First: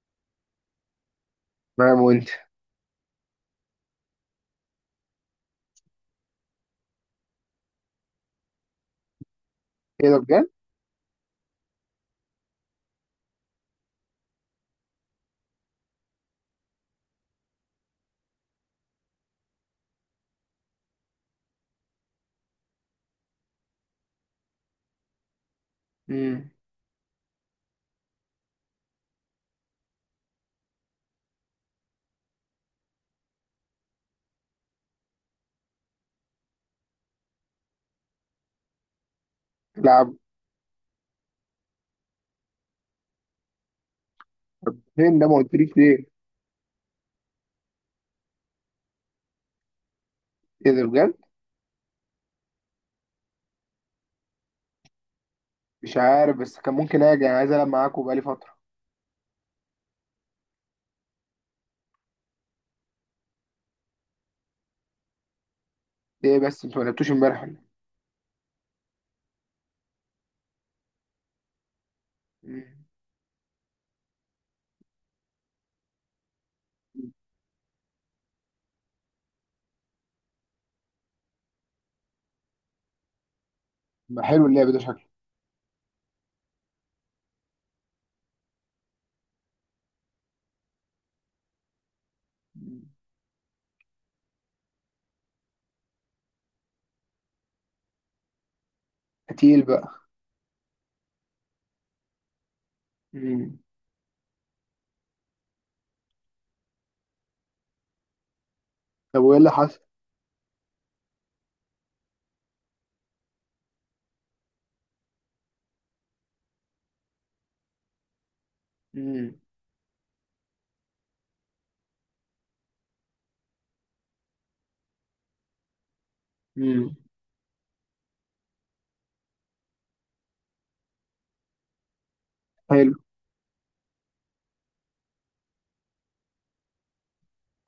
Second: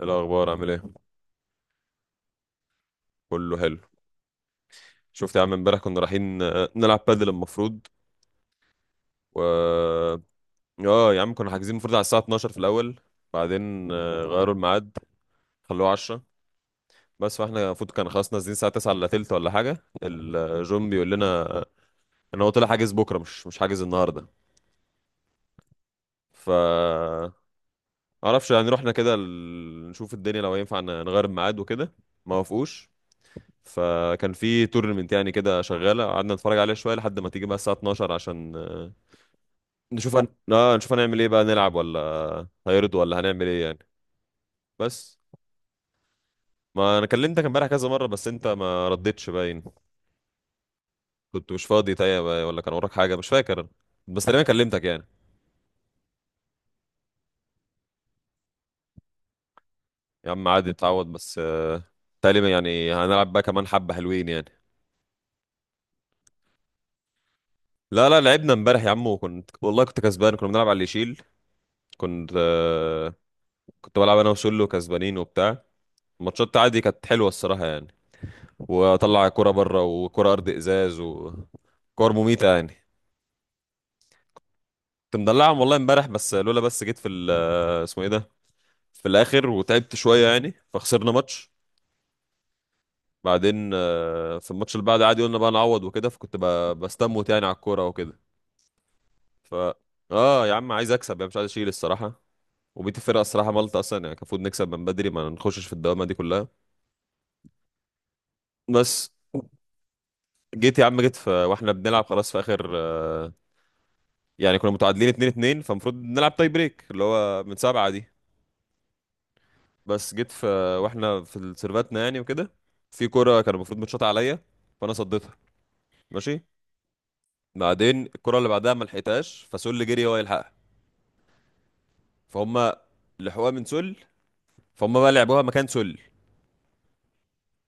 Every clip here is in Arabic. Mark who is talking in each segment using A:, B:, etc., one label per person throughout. A: إيه الأخبار عامل ايه؟
B: تمام وانت.
A: كله حلو. شفت يا عم امبارح كنا رايحين، نلعب بادل المفروض و
B: ايه ده بجد؟
A: اه يا عم كنا حاجزين المفروض على الساعة 12 في الأول. بعدين غيروا الميعاد، خلوه 10. بس فاحنا المفروض كان خلاص نازلين الساعة 9 إلا تلت ولا حاجة، الجون بيقول لنا آه، إن هو طلع حاجز بكرة، مش حاجز النهاردة. ف
B: امم.
A: معرفش، يعني رحنا كده نشوف الدنيا لو ينفع نغير الميعاد وكده. ما وافقوش. فكان في تورنمنت يعني كده شغالة، قعدنا نتفرج عليها شوية لحد ما تيجي بقى الساعة 12 عشان
B: لعب.
A: نشوف هن... آه نشوف هنعمل ايه بقى، نلعب ولا هيرضوا ولا هنعمل ايه يعني. بس
B: فين ده ما قلتليش ليه؟
A: ما انا كلمتك امبارح كذا مره بس انت ما ردتش، باين
B: ايه ده بجد؟
A: كنت مش فاضي، طيب ولا كان وراك حاجه، مش فاكر أنا. بس تقريبا كلمتك يعني.
B: مش عارف، بس كان ممكن اجي، انا عايز العب معاكوا بقالي فترة.
A: يا عم عادي، اتعود بس تقريبا يعني هنلعب بقى كمان حبه حلوين يعني.
B: ليه بس انتوا ما لعبتوش امبارح ولا إيه؟
A: لا لا، لعبنا امبارح يا عم، وكنت والله كنت كسبان، كنا بنلعب على اللي يشيل. كنت
B: مم.
A: كنت بلعب انا وسولو كسبانين وبتاع. الماتشات عادي كانت حلوه الصراحه يعني. واطلع كرة بره وكرة ارض ازاز وكور مميته يعني.
B: ما حلو اللعب ده شكله.
A: كنت مدلعهم والله امبارح. بس لولا بس جيت في اسمه ايه ده، في الاخر وتعبت شويه يعني فخسرنا ماتش.
B: مم.
A: بعدين في الماتش اللي بعد عادي قلنا بقى نعوض وكده، فكنت بستموت يعني على الكوره وكده. ف
B: قتيل بقى.
A: اه يا عم عايز اكسب يعني، مش عايز اشيل الصراحه. وبيت الفرقه الصراحه
B: مم.
A: مالطا اصلا يعني، كان المفروض نكسب من بدري ما نخشش في الدوامه دي كلها. بس
B: طب وايه اللي حصل؟
A: جيت يا عم، جيت في واحنا بنلعب خلاص في اخر يعني كنا متعادلين 2-2، فالمفروض نلعب تاي بريك اللي هو من سبعه دي.
B: مم.
A: بس جيت في واحنا في سيرفاتنا يعني وكده، في كرة كان المفروض متشاط عليا، فانا صديتها، ماشي.
B: مم.
A: بعدين الكرة اللي بعدها ما لحقتهاش، فسل جري هو يلحقها، فهم
B: حلو.
A: لحقوها من سل، فهم بقى لعبوها مكان سل،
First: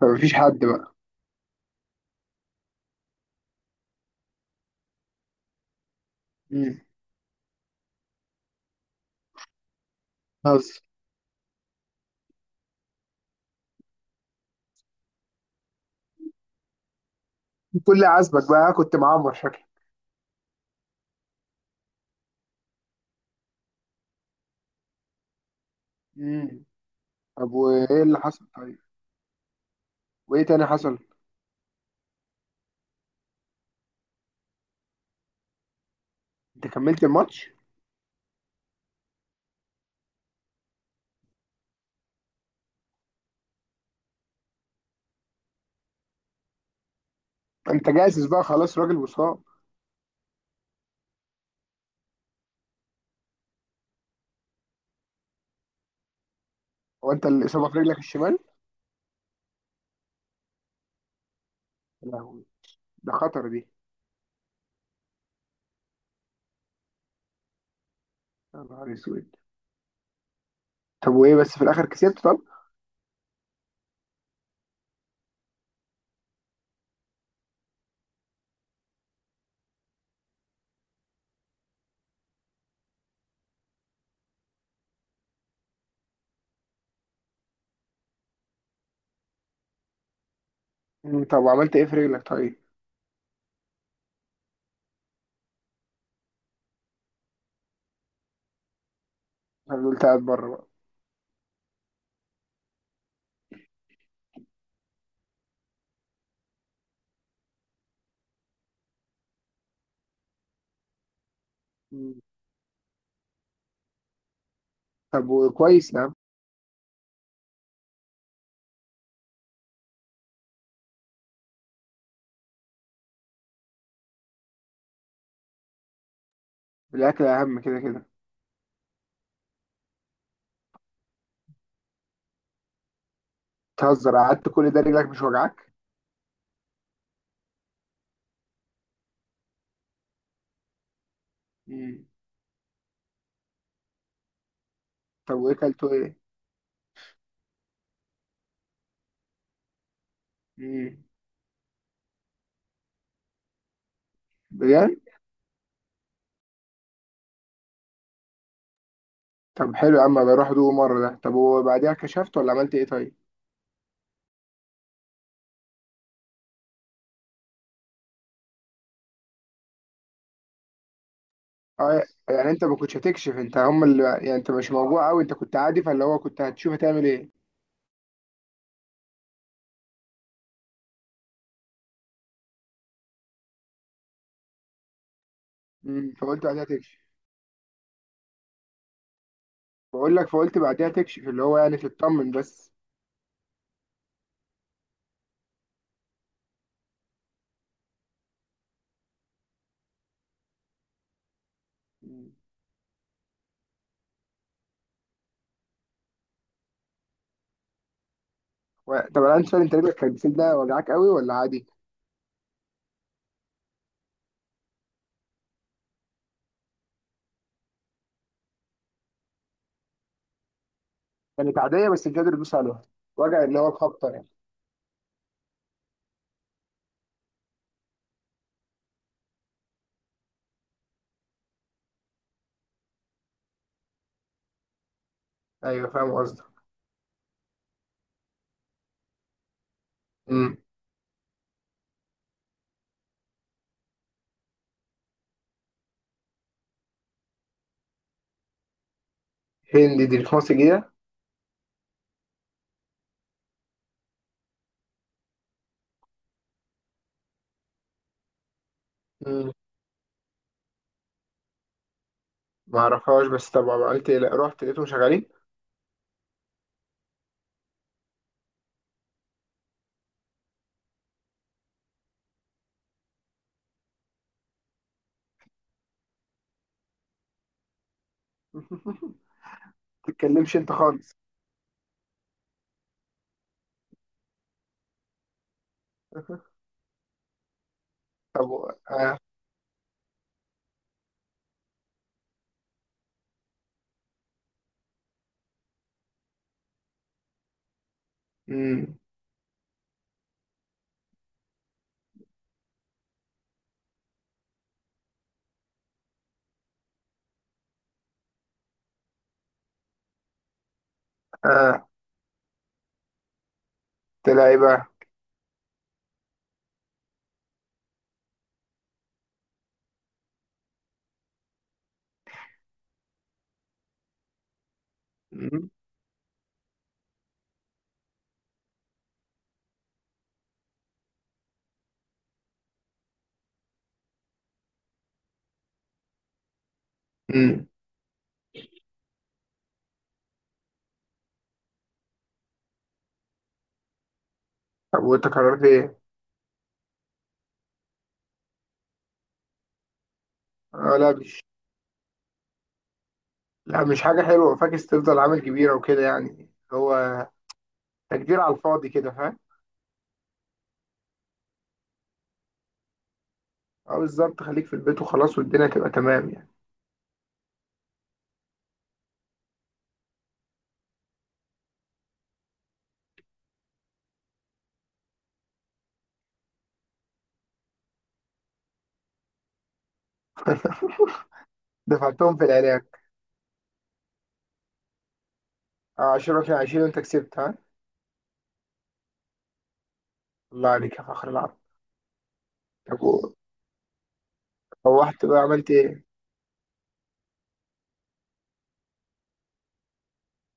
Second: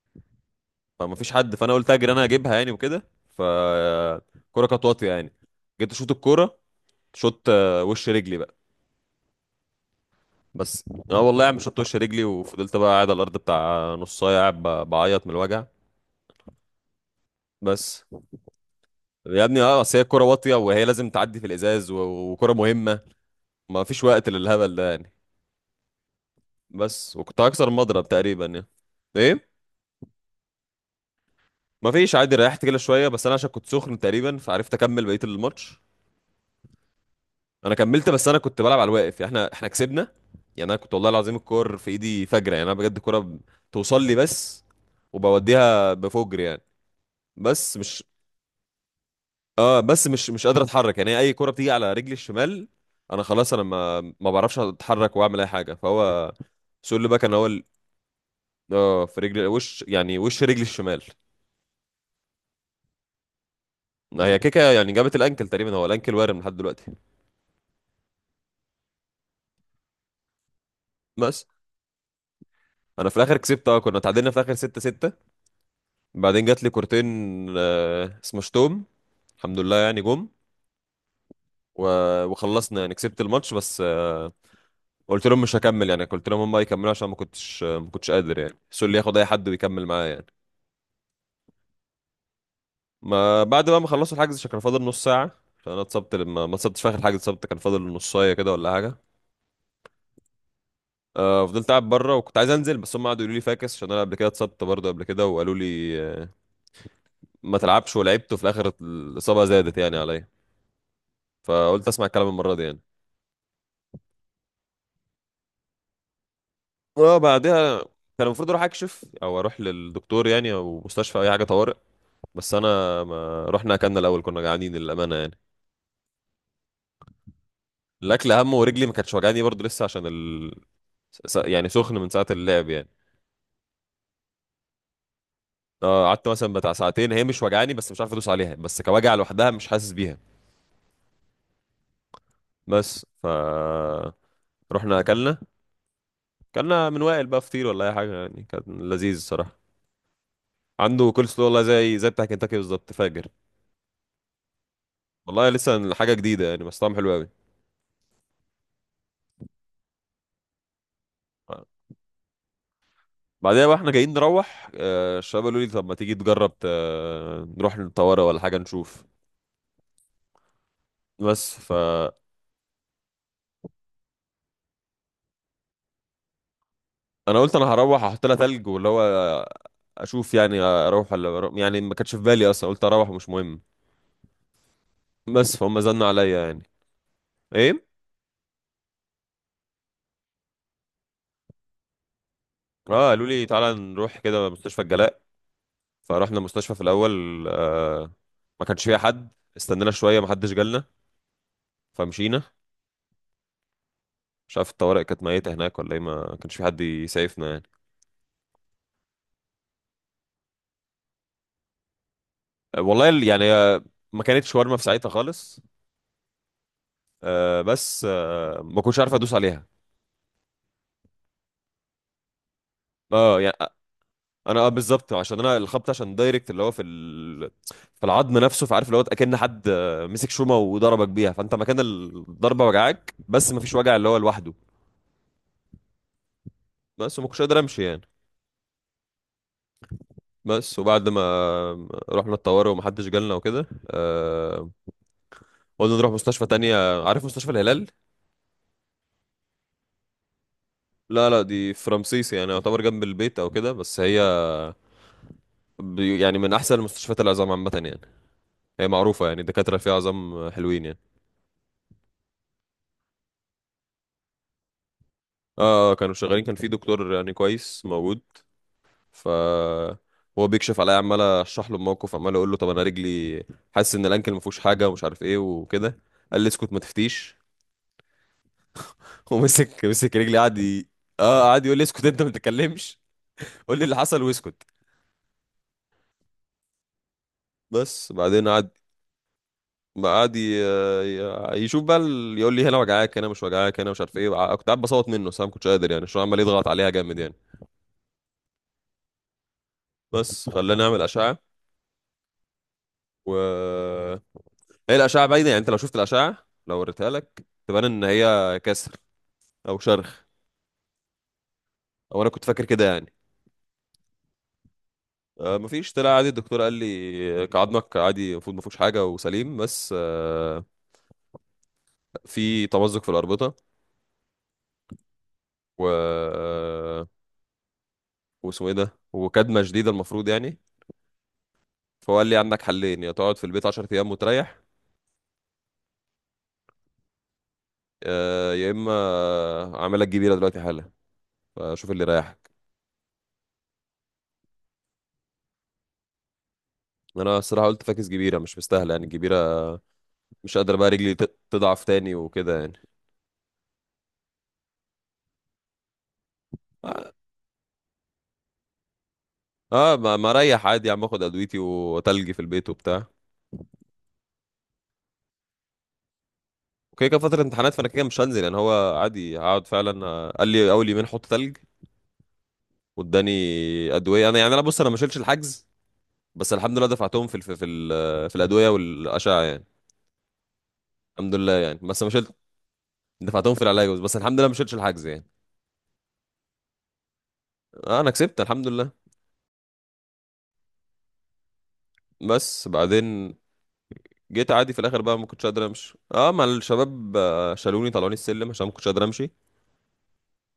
B: فمفيش حد بقى.
A: فما فيش حد. فانا قلت اجري انا اجيبها يعني وكده. فالكرة كانت واطية يعني، جيت اشوط الكرة.
B: مم.
A: شوت وش رجلي بقى.
B: بس
A: بس اه والله يا عم شوت وش رجلي، وفضلت بقى قاعد على الارض بتاع نص ساعه، قاعد بعيط من الوجع. بس
B: كل عزبك بقى كنت معمر
A: يا ابني،
B: شكلك.
A: اه اصل هي الكوره واطيه، وهي لازم تعدي في الازاز وكوره مهمه، ما فيش وقت للهبل ده يعني.
B: مم.
A: بس وكنت
B: طب
A: هكسر
B: وايه
A: المضرب
B: اللي
A: تقريبا
B: حصل
A: يعني.
B: طيب؟
A: ايه،
B: وايه تاني حصل؟
A: ما فيش عادي، ريحت كده شويه، بس انا عشان كنت سخن تقريبا فعرفت اكمل بقيه الماتش.
B: انت كملت الماتش؟
A: انا كملت بس انا كنت بلعب على الواقف يعني. احنا كسبنا. يعني انا كنت والله العظيم الكور في ايدي فجره يعني، انا بجد الكوره توصل لي بس، وبوديها بفجر يعني. بس
B: انت
A: مش
B: جاهز بقى خلاص، راجل وصاب.
A: اه بس مش قادر اتحرك يعني، اي كرة بتيجي على رجلي الشمال انا خلاص، انا ما بعرفش اتحرك واعمل اي حاجة. فهو سول
B: هو
A: باك
B: انت
A: انا،
B: الاصابة في رجلك الشمال؟
A: اه في رجلي وش، يعني وش رجلي الشمال.
B: لا، ده خطر دي.
A: هي كيكا يعني جابت الانكل تقريبا، هو الانكل وارم لحد دلوقتي.
B: يا نهار اسود. طب وايه
A: بس
B: بس في الاخر كسبت طب.
A: انا في الاخر كسبت، اه كنا تعادلنا في الاخر 6-6، بعدين جات لي كورتين آه اسمه شتوم، الحمد لله يعني جم وخلصنا يعني، كسبت الماتش. بس قلت لهم مش هكمل يعني، قلت لهم هم يكملوا عشان ما كنتش ما كنتش قادر يعني، سول ياخد اي حد ويكمل معايا يعني.
B: مم، طب وعملت ايه في رجلك طيب.
A: ما بعد بقى ما خلصوا الحجز، عشان كان فاضل نص ساعة عشان انا اتصبت، لما ما اتصبتش في اخر الحجز، اتصبت كان فاضل نصاية كده ولا حاجة.
B: انا قلت قاعد بره بقى.
A: آه، فضلت قاعد بره، وكنت عايز انزل، بس هم قعدوا يقولوا لي فاكس، عشان انا قبل كده اتصبت برضه قبل كده، وقالوا لي ما تلعبش ولعبت، وفي الاخر الاصابة زادت يعني عليا، فقلت اسمع
B: مم.
A: الكلام المرة دي يعني.
B: طب وكويس يا عم.
A: اه بعدها كان المفروض اروح اكشف او اروح للدكتور يعني، او مستشفى او اي حاجة طوارئ. بس انا ما رحنا، اكلنا الاول، كنا جعانين للأمانة يعني.
B: الاكل اهم كده كده.
A: الاكل اهم، ورجلي ما كانتش وجعاني برضه لسه عشان يعني سخن من ساعة اللعب يعني.
B: تهزر قعدت كل ده رجلك مش وجعك.
A: اه قعدت مثلا بتاع ساعتين هي مش وجعاني، بس مش عارف ادوس عليها، بس كوجع لوحدها مش حاسس بيها.
B: مم.
A: بس ف رحنا
B: طب
A: اكلنا.
B: وايه كلته ايه.
A: اكلنا من وائل بقى فطير ولا اي حاجه يعني، كان لذيذ الصراحه.
B: مم.
A: عنده كول سلو والله، زي بتاع كنتاكي بالظبط، فاجر
B: بجد.
A: والله، لسه حاجه جديده يعني بس طعم حلو قوي.
B: طب حلو يا عم، بروح ادوق مره ده. طب وبعديها كشفت ولا عملت ايه طيب؟
A: بعدها بقى احنا جايين نروح الشباب قالوا لي طب ما تيجي تجرب نروح الطوارئ ولا حاجه نشوف. بس
B: اه.
A: فانا
B: يعني انت ما كنتش هتكشف، انت هم اللي، يعني انت مش موجوع قوي، انت كنت عادي، فاللي هو كنت هتشوف هتعمل ايه.
A: قلت انا هروح احط لها تلج، واللي هو اشوف يعني، اروح ولا أروح، يعني ما كانتش في بالي اصلا، قلت اروح ومش مهم. بس فهم زنوا
B: مم. فقلت
A: عليا يعني.
B: بعديها تكشف.
A: ايه،
B: بقول لك فقلت بعديها تكشف، اللي هو يعني تطمن بس.
A: اه قالوا لي تعالى نروح كده مستشفى الجلاء. فرحنا المستشفى في الاول، آه ما كانش فيها حد، استنينا شويه ما حدش جالنا، فمشينا. مش عارف الطوارئ كانت ميته هناك ولا ايه، ما كانش في حد يسعفنا يعني.
B: طب انا عندي سؤال، انت رجلك كانت بتسيب وجعك قوي ولا عادي؟
A: آه، والله ال- يعني آه، ما كانتش شاورما في ساعتها خالص، آه بس آه ما كنتش عارف ادوس عليها.
B: كانت عادية بس مش قادر تدوس عليها.
A: اه
B: وجع
A: يعني
B: اللي هو الخبطة يعني.
A: انا، اه بالظبط عشان انا الخبط عشان دايركت، اللي هو في في العظم نفسه. فعارف اللي هو اكن حد مسك شومه وضربك بيها، فانت مكان الضربه وجعاك بس ما فيش وجع اللي هو لوحده.
B: ايوه فاهم قصدك.
A: بس وما كنتش قادر امشي يعني.
B: امم.
A: بس وبعد ما رحنا الطوارئ ومحدش جالنا وكده قلنا نروح مستشفى تانية، عارف مستشفى الهلال.
B: هندي دي في مصر جديدة؟
A: لا لا، دي في رمسيس، يعني يعتبر جنب البيت او كده، بس هي يعني من احسن المستشفيات العظام عامه يعني، هي معروفه يعني،
B: امم.
A: الدكاتره فيها عظام حلوين يعني.
B: ما اعرفهاش، بس طبعا عملت إيه؟ لا، رحت لقيتهم شغالين.
A: كانوا شغالين، كان في دكتور يعني كويس موجود. ف هو بيكشف عليا، عمال اشرح له الموقف، عمال اقول له طب انا رجلي حاسس ان الانكل ما فيهوش حاجه ومش عارف ايه وكده. قال لي اسكت، ما تفتيش.
B: ما
A: ومسك رجلي،
B: تتكلمش انت خالص.
A: اه قعد يقول لي اسكت، انت ما تتكلمش، قول لي اللي حصل واسكت. بس بعدين
B: طب
A: قعد
B: آه.
A: قعد ي... ي- يشوف بقى يقول لي هنا وجعاك، هنا مش وجعاك، هنا مش عارف ايه، كنت قاعد بصوت منه، بس انا ما كنتش قادر يعني عشان عمال يضغط عليها جامد يعني.
B: امم.
A: بس خلاني اعمل اشعه. و هي الاشعه باينه يعني، انت لو شفت الاشعه لو وريتها لك تبان ان هي كسر او شرخ،
B: آه.
A: او انا كنت فاكر كده يعني.
B: طلع ايه بقى؟
A: مفيش، طلع عادي، الدكتور قال لي كعضمك عادي، المفروض مفيهوش حاجه وسليم. بس في تمزق في الاربطه
B: امم.
A: و آه، واسمه ايه ده وكدمه شديده المفروض يعني. فهو قال لي عندك حلين، يا تقعد في البيت 10 ايام وتريح،
B: امم.
A: يا اما اعمل لك جبيره دلوقتي حالا، فشوف اللي يريحك.
B: طب وانت قررت ايه؟
A: انا الصراحه قلت فاكس، جبيره مش مستاهله يعني الجبيره. مش قادر بقى
B: اه
A: رجلي تضعف تاني وكده يعني.
B: لا مش حاجة حلوة، فاكس تفضل عامل كبيرة وكده، يعني هو تكدير على الفاضي كده فاهم؟
A: اه ما اريح عادي يا عم، اخد ادويتي وتلجي في البيت وبتاع.
B: اه بالظبط، خليك في البيت وخلاص، والدنيا تبقى تمام يعني.
A: وكده كده فترة امتحانات، فانا كده مش هنزل يعني، هو عادي هقعد فعلا. قال لي اول يومين حط تلج واداني ادوية. انا يعني، انا بص انا ما شلتش الحجز، بس الحمد لله دفعتهم في في الادوية والاشعة يعني. الحمد لله يعني بس ما شلت،
B: دفعتهم في العراق.
A: دفعتهم في العلاج. بس الحمد لله ما شلتش الحجز يعني.
B: آه، 10 في 20 وانت كسبت ها.
A: آه انا كسبت الحمد لله.
B: الله عليك يا فخر العرب.
A: بس
B: طب
A: بعدين جيت عادي في الاخر بقى
B: روحت
A: ما
B: بقى
A: كنتش قادر
B: عملت
A: امشي،
B: ايه؟
A: اه مع الشباب شالوني طلعوني السلم عشان ما كنتش قادر امشي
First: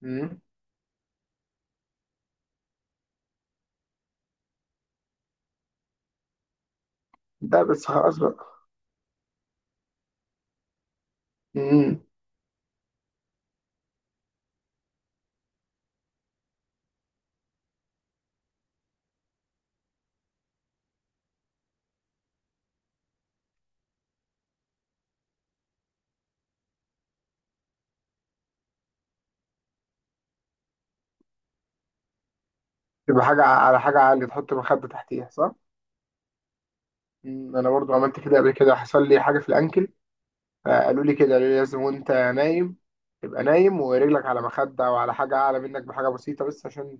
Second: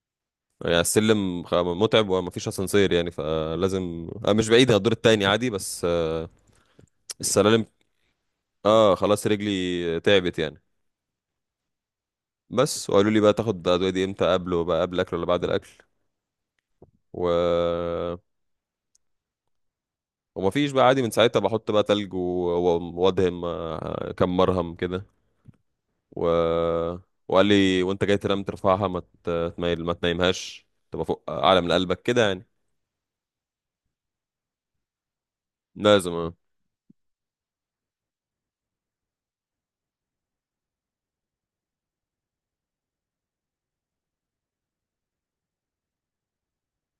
B: مم؟
A: يعني. السلم متعب ومفيش اسانسير يعني، فلازم مش بعيد، هي الدور التاني عادي، بس
B: ده
A: السلالم.
B: بس خلاص بقى.
A: اه خلاص رجلي تعبت يعني.
B: مم.
A: بس وقالوا لي بقى تاخد ادويه دي امتى قبله بقى قبل الاكل ولا بعد الاكل. و ومفيش بقى عادي، من ساعتها بحط بقى تلج وادهم كم مرهم كده. و... وقال لي وانت جاي تنام ترفعها، ما تميل، ما تنامهاش، تبقى فوق اعلى من قلبك كده يعني،
B: تبقى حاجة على حاجة عالية، تحط مخدة تحتيها صح؟
A: لازم آه.
B: مم. أنا برضو عملت كده قبل كده، حصل لي حاجة في الأنكل، فقالوا لي كده، قالوا لي لازم وأنت نايم تبقى نايم ورجلك على مخدة أو على حاجة أعلى منك بحاجة بسيطة، بس عشان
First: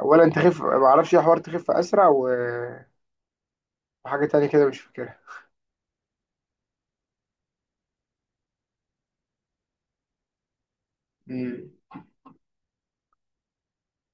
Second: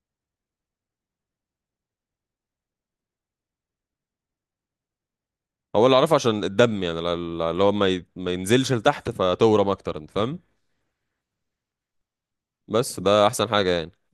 B: أولا تخف، معرفش إيه حوار، تخف أسرع وحاجة تانية كده مش فاكرها.
A: هو اللي اعرفه عشان الدم يعني، اللي هو ما ينزلش لتحت فتورم اكتر، انت فاهم.
B: مم.
A: بس ده احسن حاجه يعني.